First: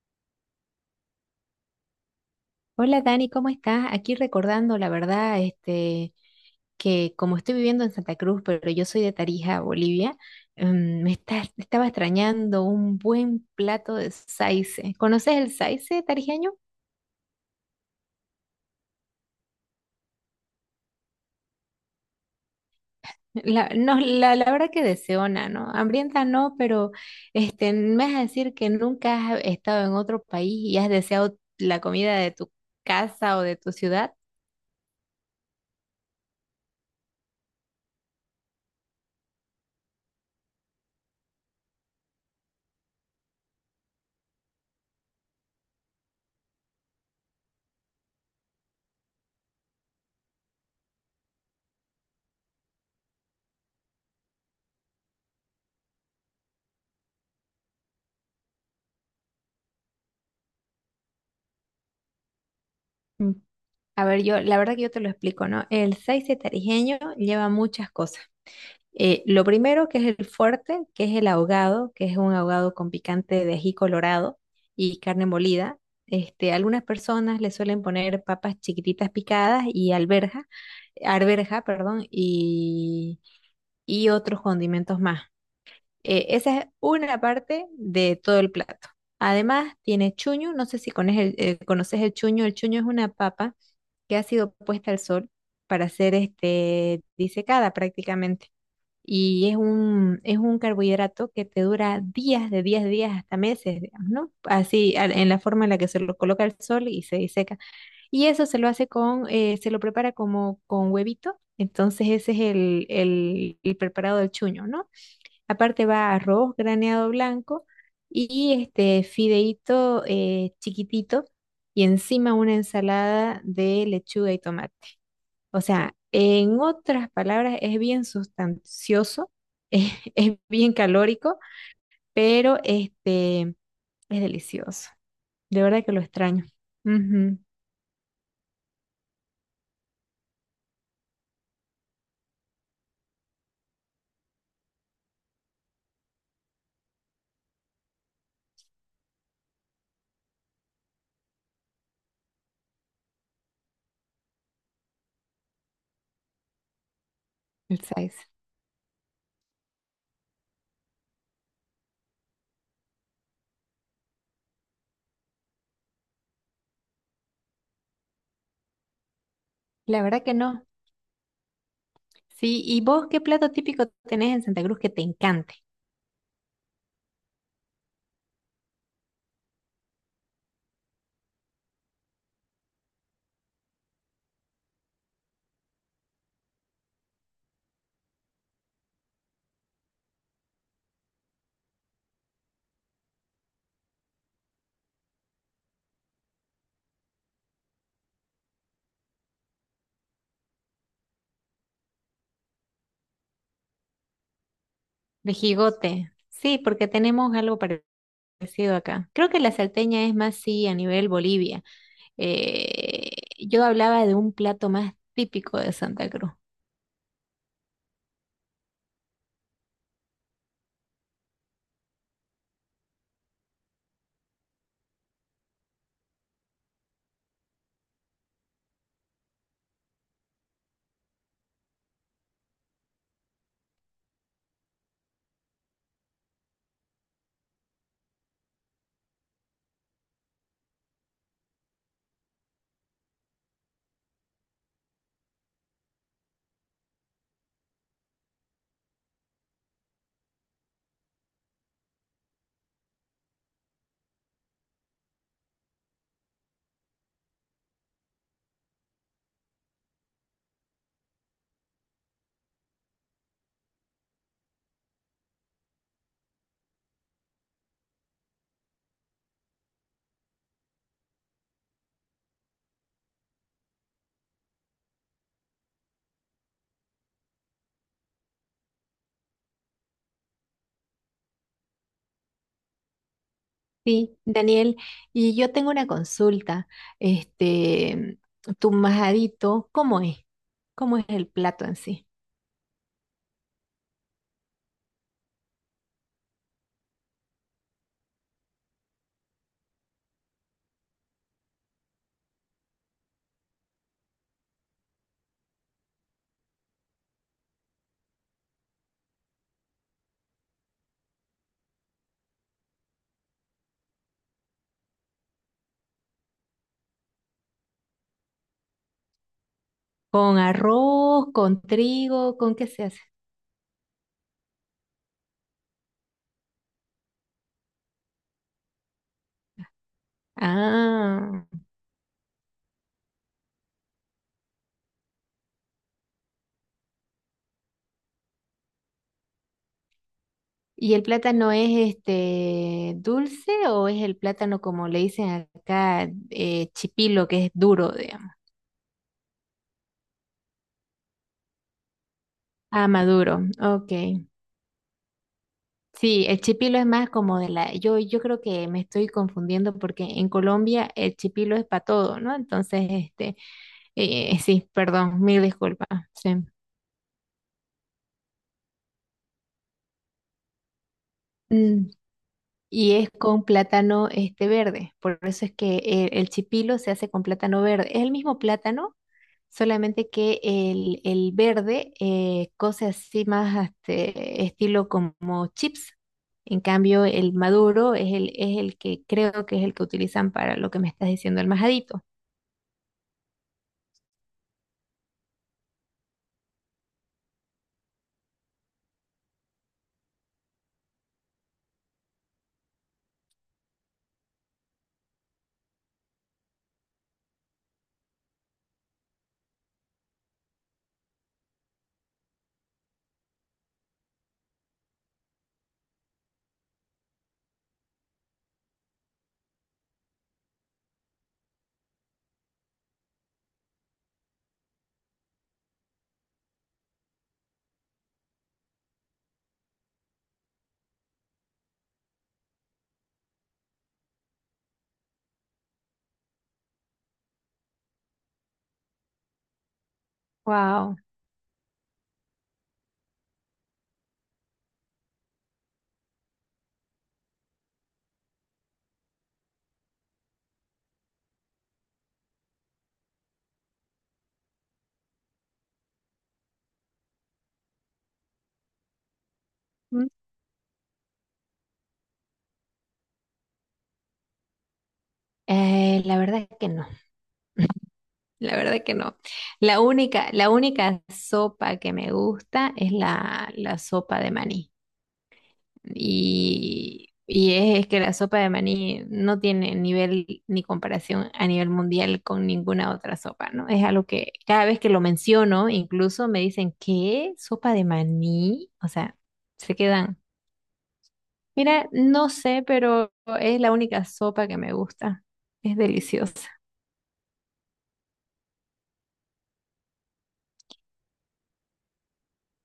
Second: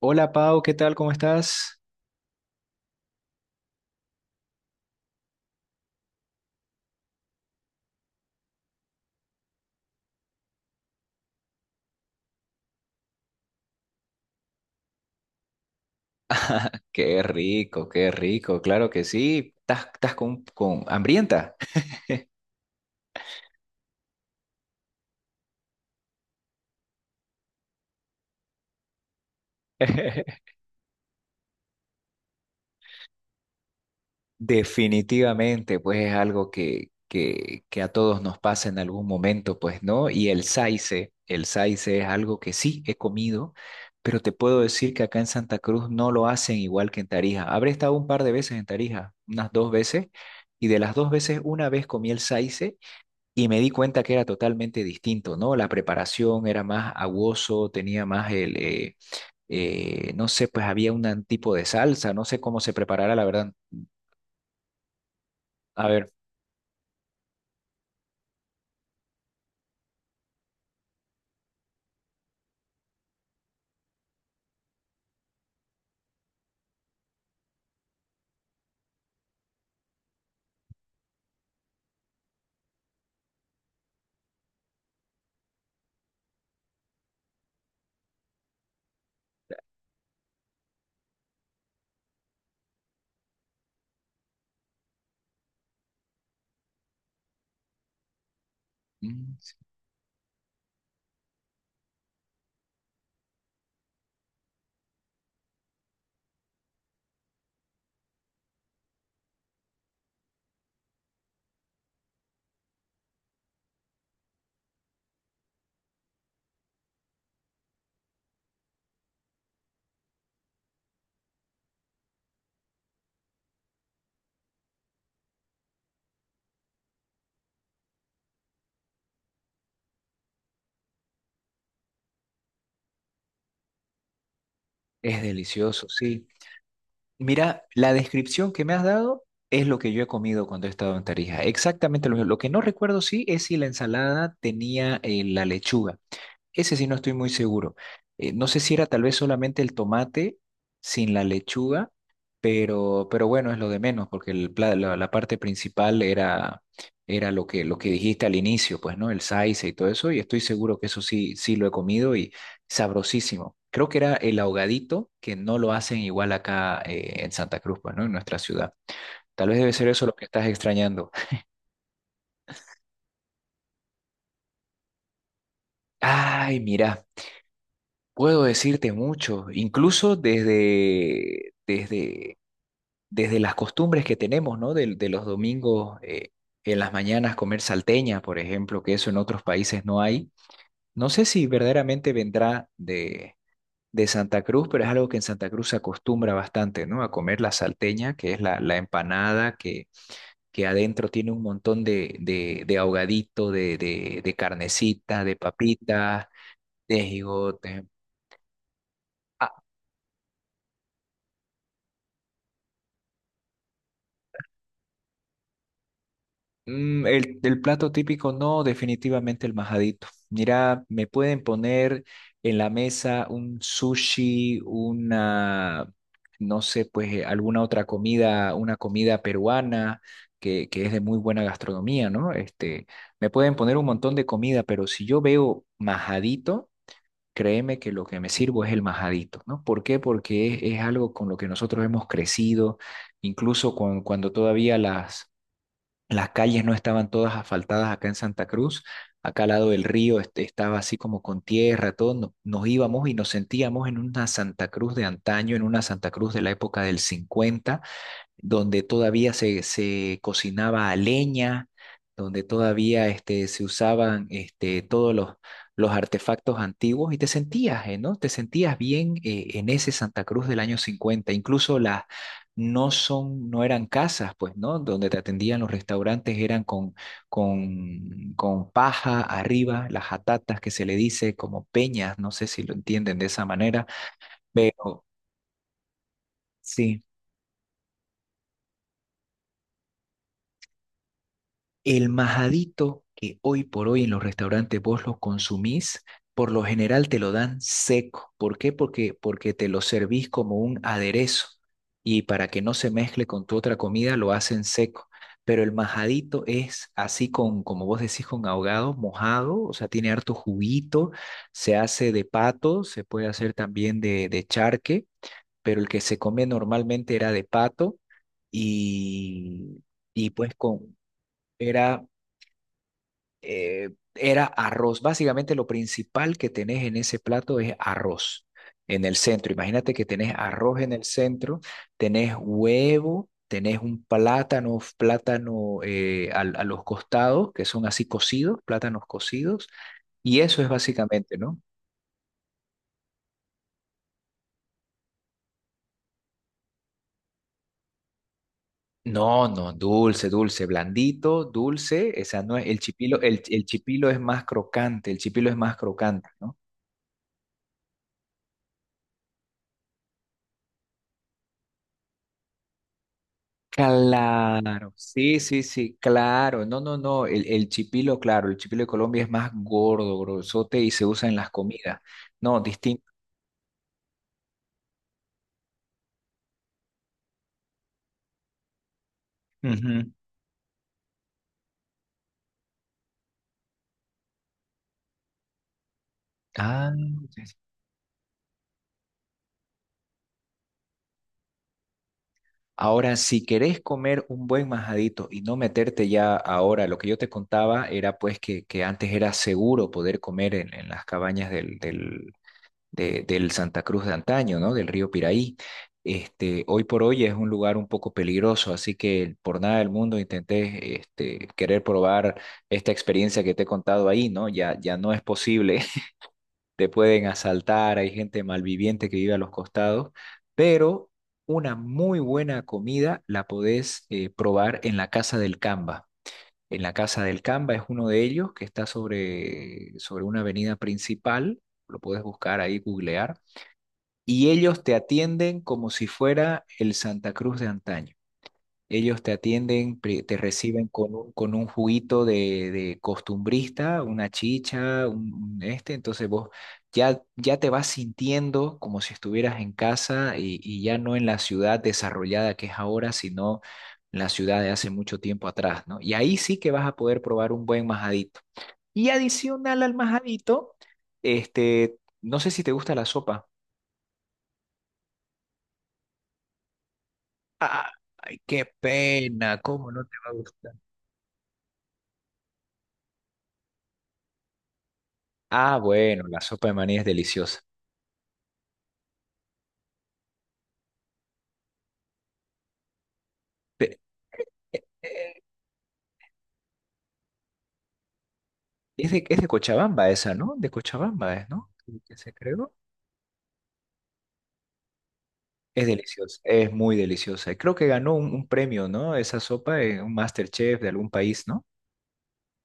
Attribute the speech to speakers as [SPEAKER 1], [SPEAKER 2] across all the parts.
[SPEAKER 1] Hola Pau, ¿qué tal? ¿Cómo estás?
[SPEAKER 2] Hola Dani, ¿cómo estás? Aquí recordando, la verdad, que como estoy viviendo en Santa Cruz, pero yo soy de Tarija, Bolivia. Me estaba extrañando un buen plato de saice. ¿Conoces el saice tarijeño?
[SPEAKER 1] Qué rico, claro que sí. ¿Estás, estás con hambrienta?
[SPEAKER 2] No, la verdad que deseona, ¿no? Hambrienta no, pero me vas a decir que nunca has estado en otro país y has deseado la comida de tu casa o de tu ciudad.
[SPEAKER 1] Definitivamente, pues es algo que a todos nos pasa en algún momento, pues, ¿no? Y el saice es algo que sí he comido, pero te puedo decir que acá en Santa Cruz no lo hacen igual que en Tarija. Habré estado un par de veces en Tarija, unas dos veces, y de las dos veces, una vez comí el saice. Y me di cuenta que era totalmente distinto, ¿no? La preparación era más aguoso, tenía más el, no sé, pues había un tipo de salsa, no sé cómo se preparara, la
[SPEAKER 2] Mm.
[SPEAKER 1] verdad.
[SPEAKER 2] A ver, yo, la verdad que yo te lo explico, ¿no?
[SPEAKER 1] A
[SPEAKER 2] El
[SPEAKER 1] ver,
[SPEAKER 2] saice tarijeño lleva muchas cosas. Lo primero que es el fuerte, que es el ahogado, que es un ahogado con picante de ají colorado y carne molida. Algunas personas le suelen poner papas chiquititas picadas y alberja, arberja, perdón, y otros condimentos más. Esa es una parte de todo el plato. Además, tiene chuño, no sé si cones conoces el chuño. El chuño es una papa que ha sido puesta al sol para ser este, disecada prácticamente
[SPEAKER 1] mm,
[SPEAKER 2] y es es un carbohidrato que te dura días, de 10 días hasta meses, digamos, ¿no? Así, en la forma en la que se lo coloca al sol y se diseca. Y eso se lo hace se lo prepara como con huevito. Entonces ese es el preparado del chuño, ¿no? Aparte va arroz graneado blanco y este fideíto chiquitito y encima una ensalada de lechuga y tomate. O sea, en otras palabras, es bien sustancioso, es bien calórico, pero este es delicioso.
[SPEAKER 1] es
[SPEAKER 2] De verdad
[SPEAKER 1] delicioso,
[SPEAKER 2] que lo
[SPEAKER 1] sí.
[SPEAKER 2] extraño. Ujú,
[SPEAKER 1] Mira, la descripción que me has dado es lo que yo he comido cuando he estado en Tarija. Exactamente lo mismo. Lo que no recuerdo, sí, es si la ensalada tenía la lechuga. Ese sí no estoy muy seguro. No sé si era tal vez solamente el tomate sin la lechuga, pero bueno, es lo de menos, porque la, la parte principal era, era lo
[SPEAKER 2] el
[SPEAKER 1] que dijiste
[SPEAKER 2] size.
[SPEAKER 1] al inicio, pues, ¿no? El saice y todo eso, y estoy seguro que eso sí, sí lo he comido y sabrosísimo. Creo que era el ahogadito, que no lo hacen igual acá en Santa Cruz, pues, ¿no? En nuestra ciudad. Tal vez debe ser
[SPEAKER 2] La
[SPEAKER 1] eso lo
[SPEAKER 2] verdad
[SPEAKER 1] que
[SPEAKER 2] que
[SPEAKER 1] estás
[SPEAKER 2] no.
[SPEAKER 1] extrañando.
[SPEAKER 2] Sí, ¿y vos qué plato típico tenés en Santa Cruz que te encante?
[SPEAKER 1] Ay, mira. Puedo decirte mucho, incluso desde las costumbres que tenemos, ¿no? De los domingos en las mañanas comer salteña, por ejemplo, que eso en otros países no hay. No sé si verdaderamente vendrá de Santa Cruz, pero es algo que en Santa Cruz se acostumbra bastante, ¿no? A comer la salteña, que es la empanada que adentro tiene un montón de ahogadito, de carnecita,
[SPEAKER 2] De
[SPEAKER 1] de
[SPEAKER 2] jigote.
[SPEAKER 1] papitas,
[SPEAKER 2] Sí, porque
[SPEAKER 1] de
[SPEAKER 2] tenemos algo
[SPEAKER 1] jigote.
[SPEAKER 2] parecido acá. Creo que la salteña es más, sí, a nivel Bolivia. Eh, yo hablaba de un plato más típico de Santa Cruz.
[SPEAKER 1] Mm, el plato típico, no, definitivamente el majadito. Mira, me pueden poner en la mesa un sushi, una, no sé, pues alguna otra comida, una comida peruana que es de muy buena gastronomía, ¿no? Este, me pueden poner un montón de comida, pero si yo veo majadito, créeme que lo que me sirvo es el majadito, ¿no? ¿Por qué? Porque es algo con lo que nosotros hemos crecido, incluso cuando todavía las calles no estaban todas asfaltadas acá en Santa Cruz. Acá al lado del río este, estaba así como con tierra, todo. Nos íbamos y nos sentíamos en una Santa Cruz de antaño, en una Santa Cruz de la época del cincuenta, donde todavía se cocinaba a leña, donde todavía este, se usaban este, todos los artefactos antiguos y te sentías, ¿no? Te sentías bien en ese Santa Cruz del año 50. Incluso las no son, no eran casas, pues, ¿no? Donde te atendían los restaurantes eran con paja arriba, las jatatas que se le dice como peñas, no sé si lo entienden de esa manera,
[SPEAKER 2] Sí, Daniel,
[SPEAKER 1] pero...
[SPEAKER 2] y yo tengo una consulta.
[SPEAKER 1] Sí.
[SPEAKER 2] Este, Tu majadito, ¿cómo es? ¿Cómo es el plato en sí?
[SPEAKER 1] El majadito que hoy por hoy en los restaurantes vos lo consumís, por lo general te lo dan seco. ¿Por qué? Porque, porque te lo servís como un aderezo y para que no se mezcle con tu otra comida lo hacen seco. Pero el majadito es así con, como vos decís, con ahogado, mojado, o sea, tiene harto juguito, se hace de pato, se puede hacer también de charque, pero el que se come normalmente era de pato y, y
[SPEAKER 2] ¿Con
[SPEAKER 1] pues con,
[SPEAKER 2] arroz, con
[SPEAKER 1] era
[SPEAKER 2] trigo, con qué se hace?
[SPEAKER 1] eh, era arroz. Básicamente lo principal que tenés en ese plato es arroz en el centro. Imagínate que tenés arroz en el
[SPEAKER 2] Ah,
[SPEAKER 1] centro, tenés huevo, tenés un plátano, plátano a los costados, que son así cocidos, plátanos cocidos, y eso es
[SPEAKER 2] ¿y el
[SPEAKER 1] básicamente,
[SPEAKER 2] plátano
[SPEAKER 1] ¿no?
[SPEAKER 2] es este dulce o es el plátano como le dicen acá, chipilo, que es duro, digamos?
[SPEAKER 1] No, no, dulce, dulce, blandito, dulce, esa no es, el
[SPEAKER 2] Ah,
[SPEAKER 1] chipilo,
[SPEAKER 2] maduro,
[SPEAKER 1] el
[SPEAKER 2] ok.
[SPEAKER 1] chipilo es más crocante, el chipilo es más
[SPEAKER 2] Sí,
[SPEAKER 1] crocante,
[SPEAKER 2] el
[SPEAKER 1] ¿no?
[SPEAKER 2] chipilo es más como de la, yo creo que me estoy confundiendo porque en Colombia el chipilo es para todo, ¿no? Entonces, sí,
[SPEAKER 1] Claro,
[SPEAKER 2] perdón,
[SPEAKER 1] sí,
[SPEAKER 2] mil
[SPEAKER 1] sí,
[SPEAKER 2] disculpas.
[SPEAKER 1] sí,
[SPEAKER 2] Sí.
[SPEAKER 1] claro. No, no, no. El chipilo, claro, el chipilo de Colombia es más gordo, grosote y se usa en las
[SPEAKER 2] Mm,
[SPEAKER 1] comidas. No,
[SPEAKER 2] y
[SPEAKER 1] distinto.
[SPEAKER 2] es con plátano este verde. Por eso es que chipilo se hace con plátano verde. Es el mismo plátano, solamente
[SPEAKER 1] Ujú.
[SPEAKER 2] que el verde cose así más este, estilo como chips. En
[SPEAKER 1] Ah,
[SPEAKER 2] cambio, el
[SPEAKER 1] ya sé.
[SPEAKER 2] maduro es es el que creo que es el que utilizan para lo que me estás diciendo, el majadito.
[SPEAKER 1] Ahora, si querés comer un buen majadito y no meterte ya ahora, lo que yo te contaba era pues que antes era seguro poder comer en las cabañas del Santa Cruz de antaño, ¿no? Del río Piraí. Este, hoy por hoy es un lugar un poco peligroso, así que por nada del mundo intenté este, querer probar esta experiencia que te he contado ahí, ¿no? Ya, ya no es posible. Te pueden asaltar, hay gente malviviente que vive a los costados, pero una muy buena comida la podés probar en la Casa del Camba. En la Casa del Camba es uno de ellos que está sobre una avenida principal, lo puedes buscar ahí, googlear, y ellos te atienden como si fuera el Santa Cruz de antaño. Ellos te atienden, te reciben
[SPEAKER 2] Wow.
[SPEAKER 1] con un juguito de costumbrista, una chicha, un este, entonces vos ya, ya te vas sintiendo como si estuvieras en casa y ya no en la ciudad desarrollada que es ahora, sino la ciudad de hace mucho tiempo atrás, ¿no? Y ahí sí que vas a poder probar un buen majadito. Y adicional al
[SPEAKER 2] Mm.
[SPEAKER 1] majadito, este, no sé si te gusta la sopa.
[SPEAKER 2] La verdad que no,
[SPEAKER 1] Ah, ay,
[SPEAKER 2] la
[SPEAKER 1] qué
[SPEAKER 2] verdad que no.
[SPEAKER 1] pena, ¿cómo no te va a
[SPEAKER 2] La
[SPEAKER 1] gustar?
[SPEAKER 2] única sopa que me gusta es la sopa de maní.
[SPEAKER 1] Ah, bueno, la sopa de maní es
[SPEAKER 2] Y,
[SPEAKER 1] deliciosa.
[SPEAKER 2] es que la sopa de maní no tiene nivel ni comparación a nivel mundial con ninguna otra sopa, ¿no? Es
[SPEAKER 1] Pe-
[SPEAKER 2] algo que cada vez que lo
[SPEAKER 1] eh,
[SPEAKER 2] menciono, incluso me dicen, ¿qué? ¿Sopa de maní? O
[SPEAKER 1] es
[SPEAKER 2] sea,
[SPEAKER 1] es de
[SPEAKER 2] se
[SPEAKER 1] Cochabamba
[SPEAKER 2] quedan.
[SPEAKER 1] esa, ¿no? De Cochabamba es, ¿no?
[SPEAKER 2] Mira,
[SPEAKER 1] Que
[SPEAKER 2] no
[SPEAKER 1] se
[SPEAKER 2] sé,
[SPEAKER 1] creó.
[SPEAKER 2] pero es la única sopa que me gusta. Es
[SPEAKER 1] Es deliciosa,
[SPEAKER 2] deliciosa.
[SPEAKER 1] es muy deliciosa. Y creo que ganó un premio, ¿no? Esa sopa, en un MasterChef de algún país, ¿no?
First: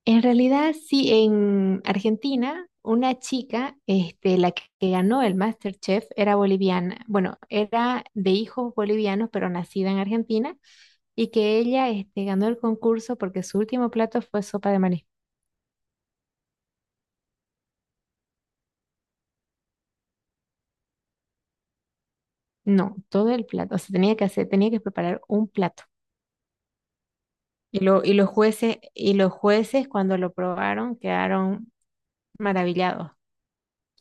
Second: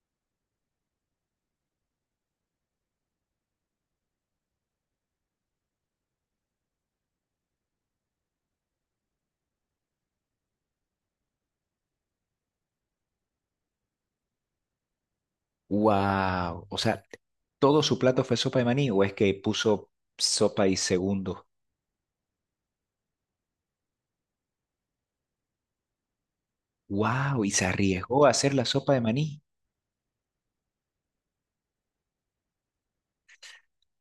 [SPEAKER 2] En realidad, sí, en Argentina, una chica, la que ganó el MasterChef, era boliviana. Bueno, era de hijos bolivianos, pero nacida en Argentina, y que ella, ganó el concurso porque su último plato fue sopa de maní.
[SPEAKER 1] Wow, o sea, ¿todo su plato fue sopa de maní o es que puso sopa y segundo?
[SPEAKER 2] No, todo el plato. O sea, tenía que hacer, tenía que preparar un plato.
[SPEAKER 1] Wow, y se
[SPEAKER 2] Y lo,
[SPEAKER 1] arriesgó a hacer la sopa de
[SPEAKER 2] y los
[SPEAKER 1] maní.
[SPEAKER 2] jueces cuando lo probaron quedaron maravillados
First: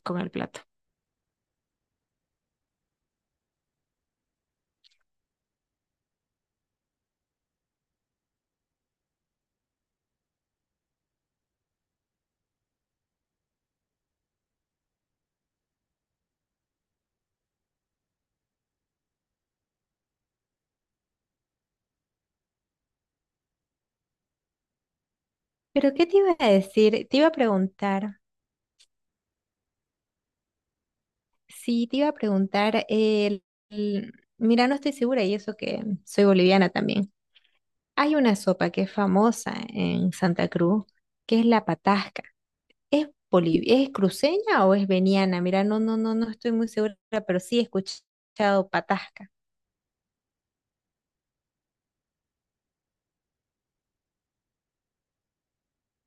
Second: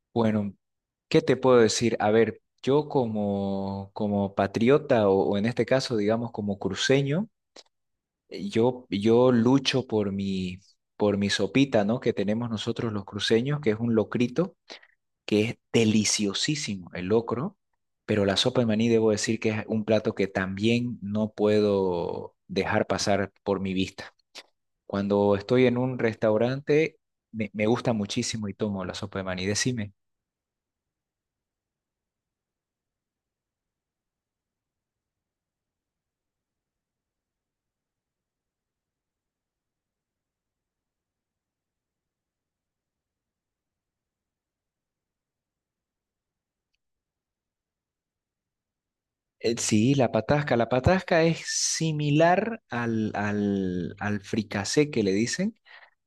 [SPEAKER 2] con el
[SPEAKER 1] Bueno,
[SPEAKER 2] plato.
[SPEAKER 1] ¿qué te puedo decir? A ver, yo como, como patriota o en este caso, digamos, como cruceño, yo, yo lucho por mi sopita, ¿no? Que tenemos nosotros los cruceños, que es un locrito, que es deliciosísimo el locro, pero la sopa de maní debo decir que es un plato que también no puedo dejar pasar por mi vista. Cuando estoy en
[SPEAKER 2] Pero
[SPEAKER 1] un
[SPEAKER 2] ¿qué te iba a
[SPEAKER 1] restaurante,
[SPEAKER 2] decir? Te iba a
[SPEAKER 1] me gusta
[SPEAKER 2] preguntar.
[SPEAKER 1] muchísimo y tomo la sopa de maní. Decime.
[SPEAKER 2] Sí, te iba a preguntar, mira, no estoy segura y eso que soy boliviana también. Hay una sopa que es famosa en Santa Cruz, que es la patasca. ¿Es es cruceña o es veniana? Mira, no, no, no, no estoy muy segura, pero sí he escuchado patasca.
[SPEAKER 1] Sí, la patasca. La patasca es similar al fricasé que le dicen,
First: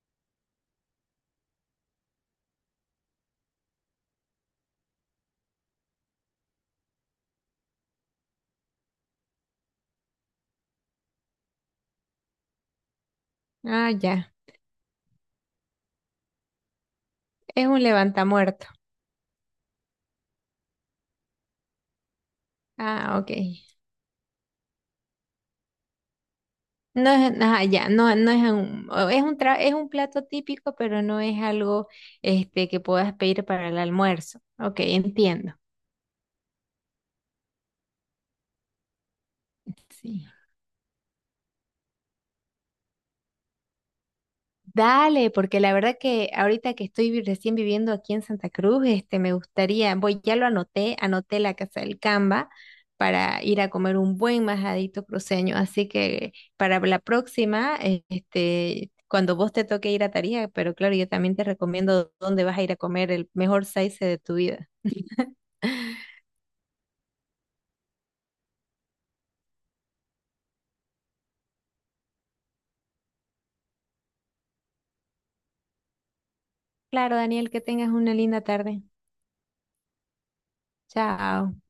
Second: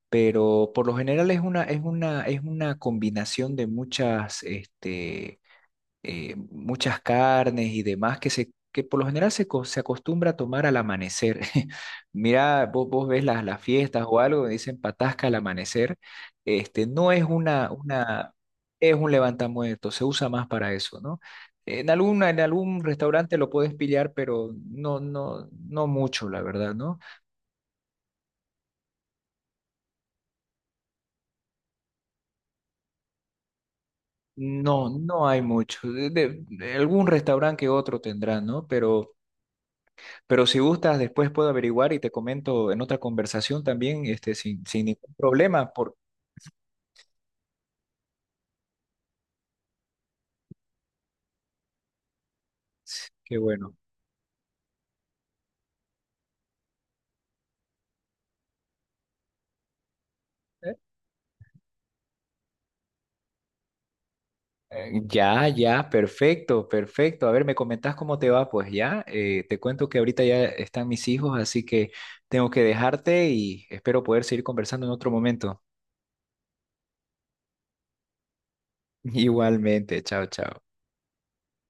[SPEAKER 1] pero por lo general es una, es una combinación de muchas, muchas carnes y demás que se que por lo general se se acostumbra a tomar al amanecer. Mira, vos, vos ves las
[SPEAKER 2] Ah,
[SPEAKER 1] fiestas o
[SPEAKER 2] ya,
[SPEAKER 1] algo, dicen patasca al amanecer. Este, no es
[SPEAKER 2] es un
[SPEAKER 1] una,
[SPEAKER 2] levantamuerto.
[SPEAKER 1] es un levantamuerto, se usa más para eso, ¿no? En alguna, en algún
[SPEAKER 2] Ah, ok.
[SPEAKER 1] restaurante lo puedes pillar, pero no, no, no mucho, la verdad, ¿no?
[SPEAKER 2] No es, ah, ya, no, no es un, o es un es un plato típico, pero no es algo este que puedas pedir para el almuerzo. Ok,
[SPEAKER 1] No, no hay
[SPEAKER 2] entiendo.
[SPEAKER 1] mucho. De algún restaurante que otro tendrá, ¿no? Pero
[SPEAKER 2] Sí.
[SPEAKER 1] Pero si gustas, después puedo averiguar y te comento en otra conversación también, este, sin, sin ningún
[SPEAKER 2] Dale, porque la
[SPEAKER 1] problema,
[SPEAKER 2] verdad
[SPEAKER 1] porque
[SPEAKER 2] que ahorita que estoy recién viviendo aquí en Santa Cruz, me gustaría, voy, ya lo anoté, anoté la Casa del Camba
[SPEAKER 1] qué
[SPEAKER 2] para ir a
[SPEAKER 1] bueno.
[SPEAKER 2] comer un buen majadito cruceño, así que para la próxima, cuando vos te toque ir a Tarija, pero
[SPEAKER 1] Eh,
[SPEAKER 2] claro, yo también te recomiendo dónde vas a ir a comer el mejor saice de tu vida.
[SPEAKER 1] Ya, ya, perfecto, perfecto. A ver, me comentás cómo te va, pues ya. Te cuento que ahorita ya están mis hijos, así que tengo que dejarte y espero poder seguir conversando en otro momento.
[SPEAKER 2] Claro, Daniel, que tengas una linda tarde.
[SPEAKER 1] Igualmente, chao, chao.
[SPEAKER 2] Chao.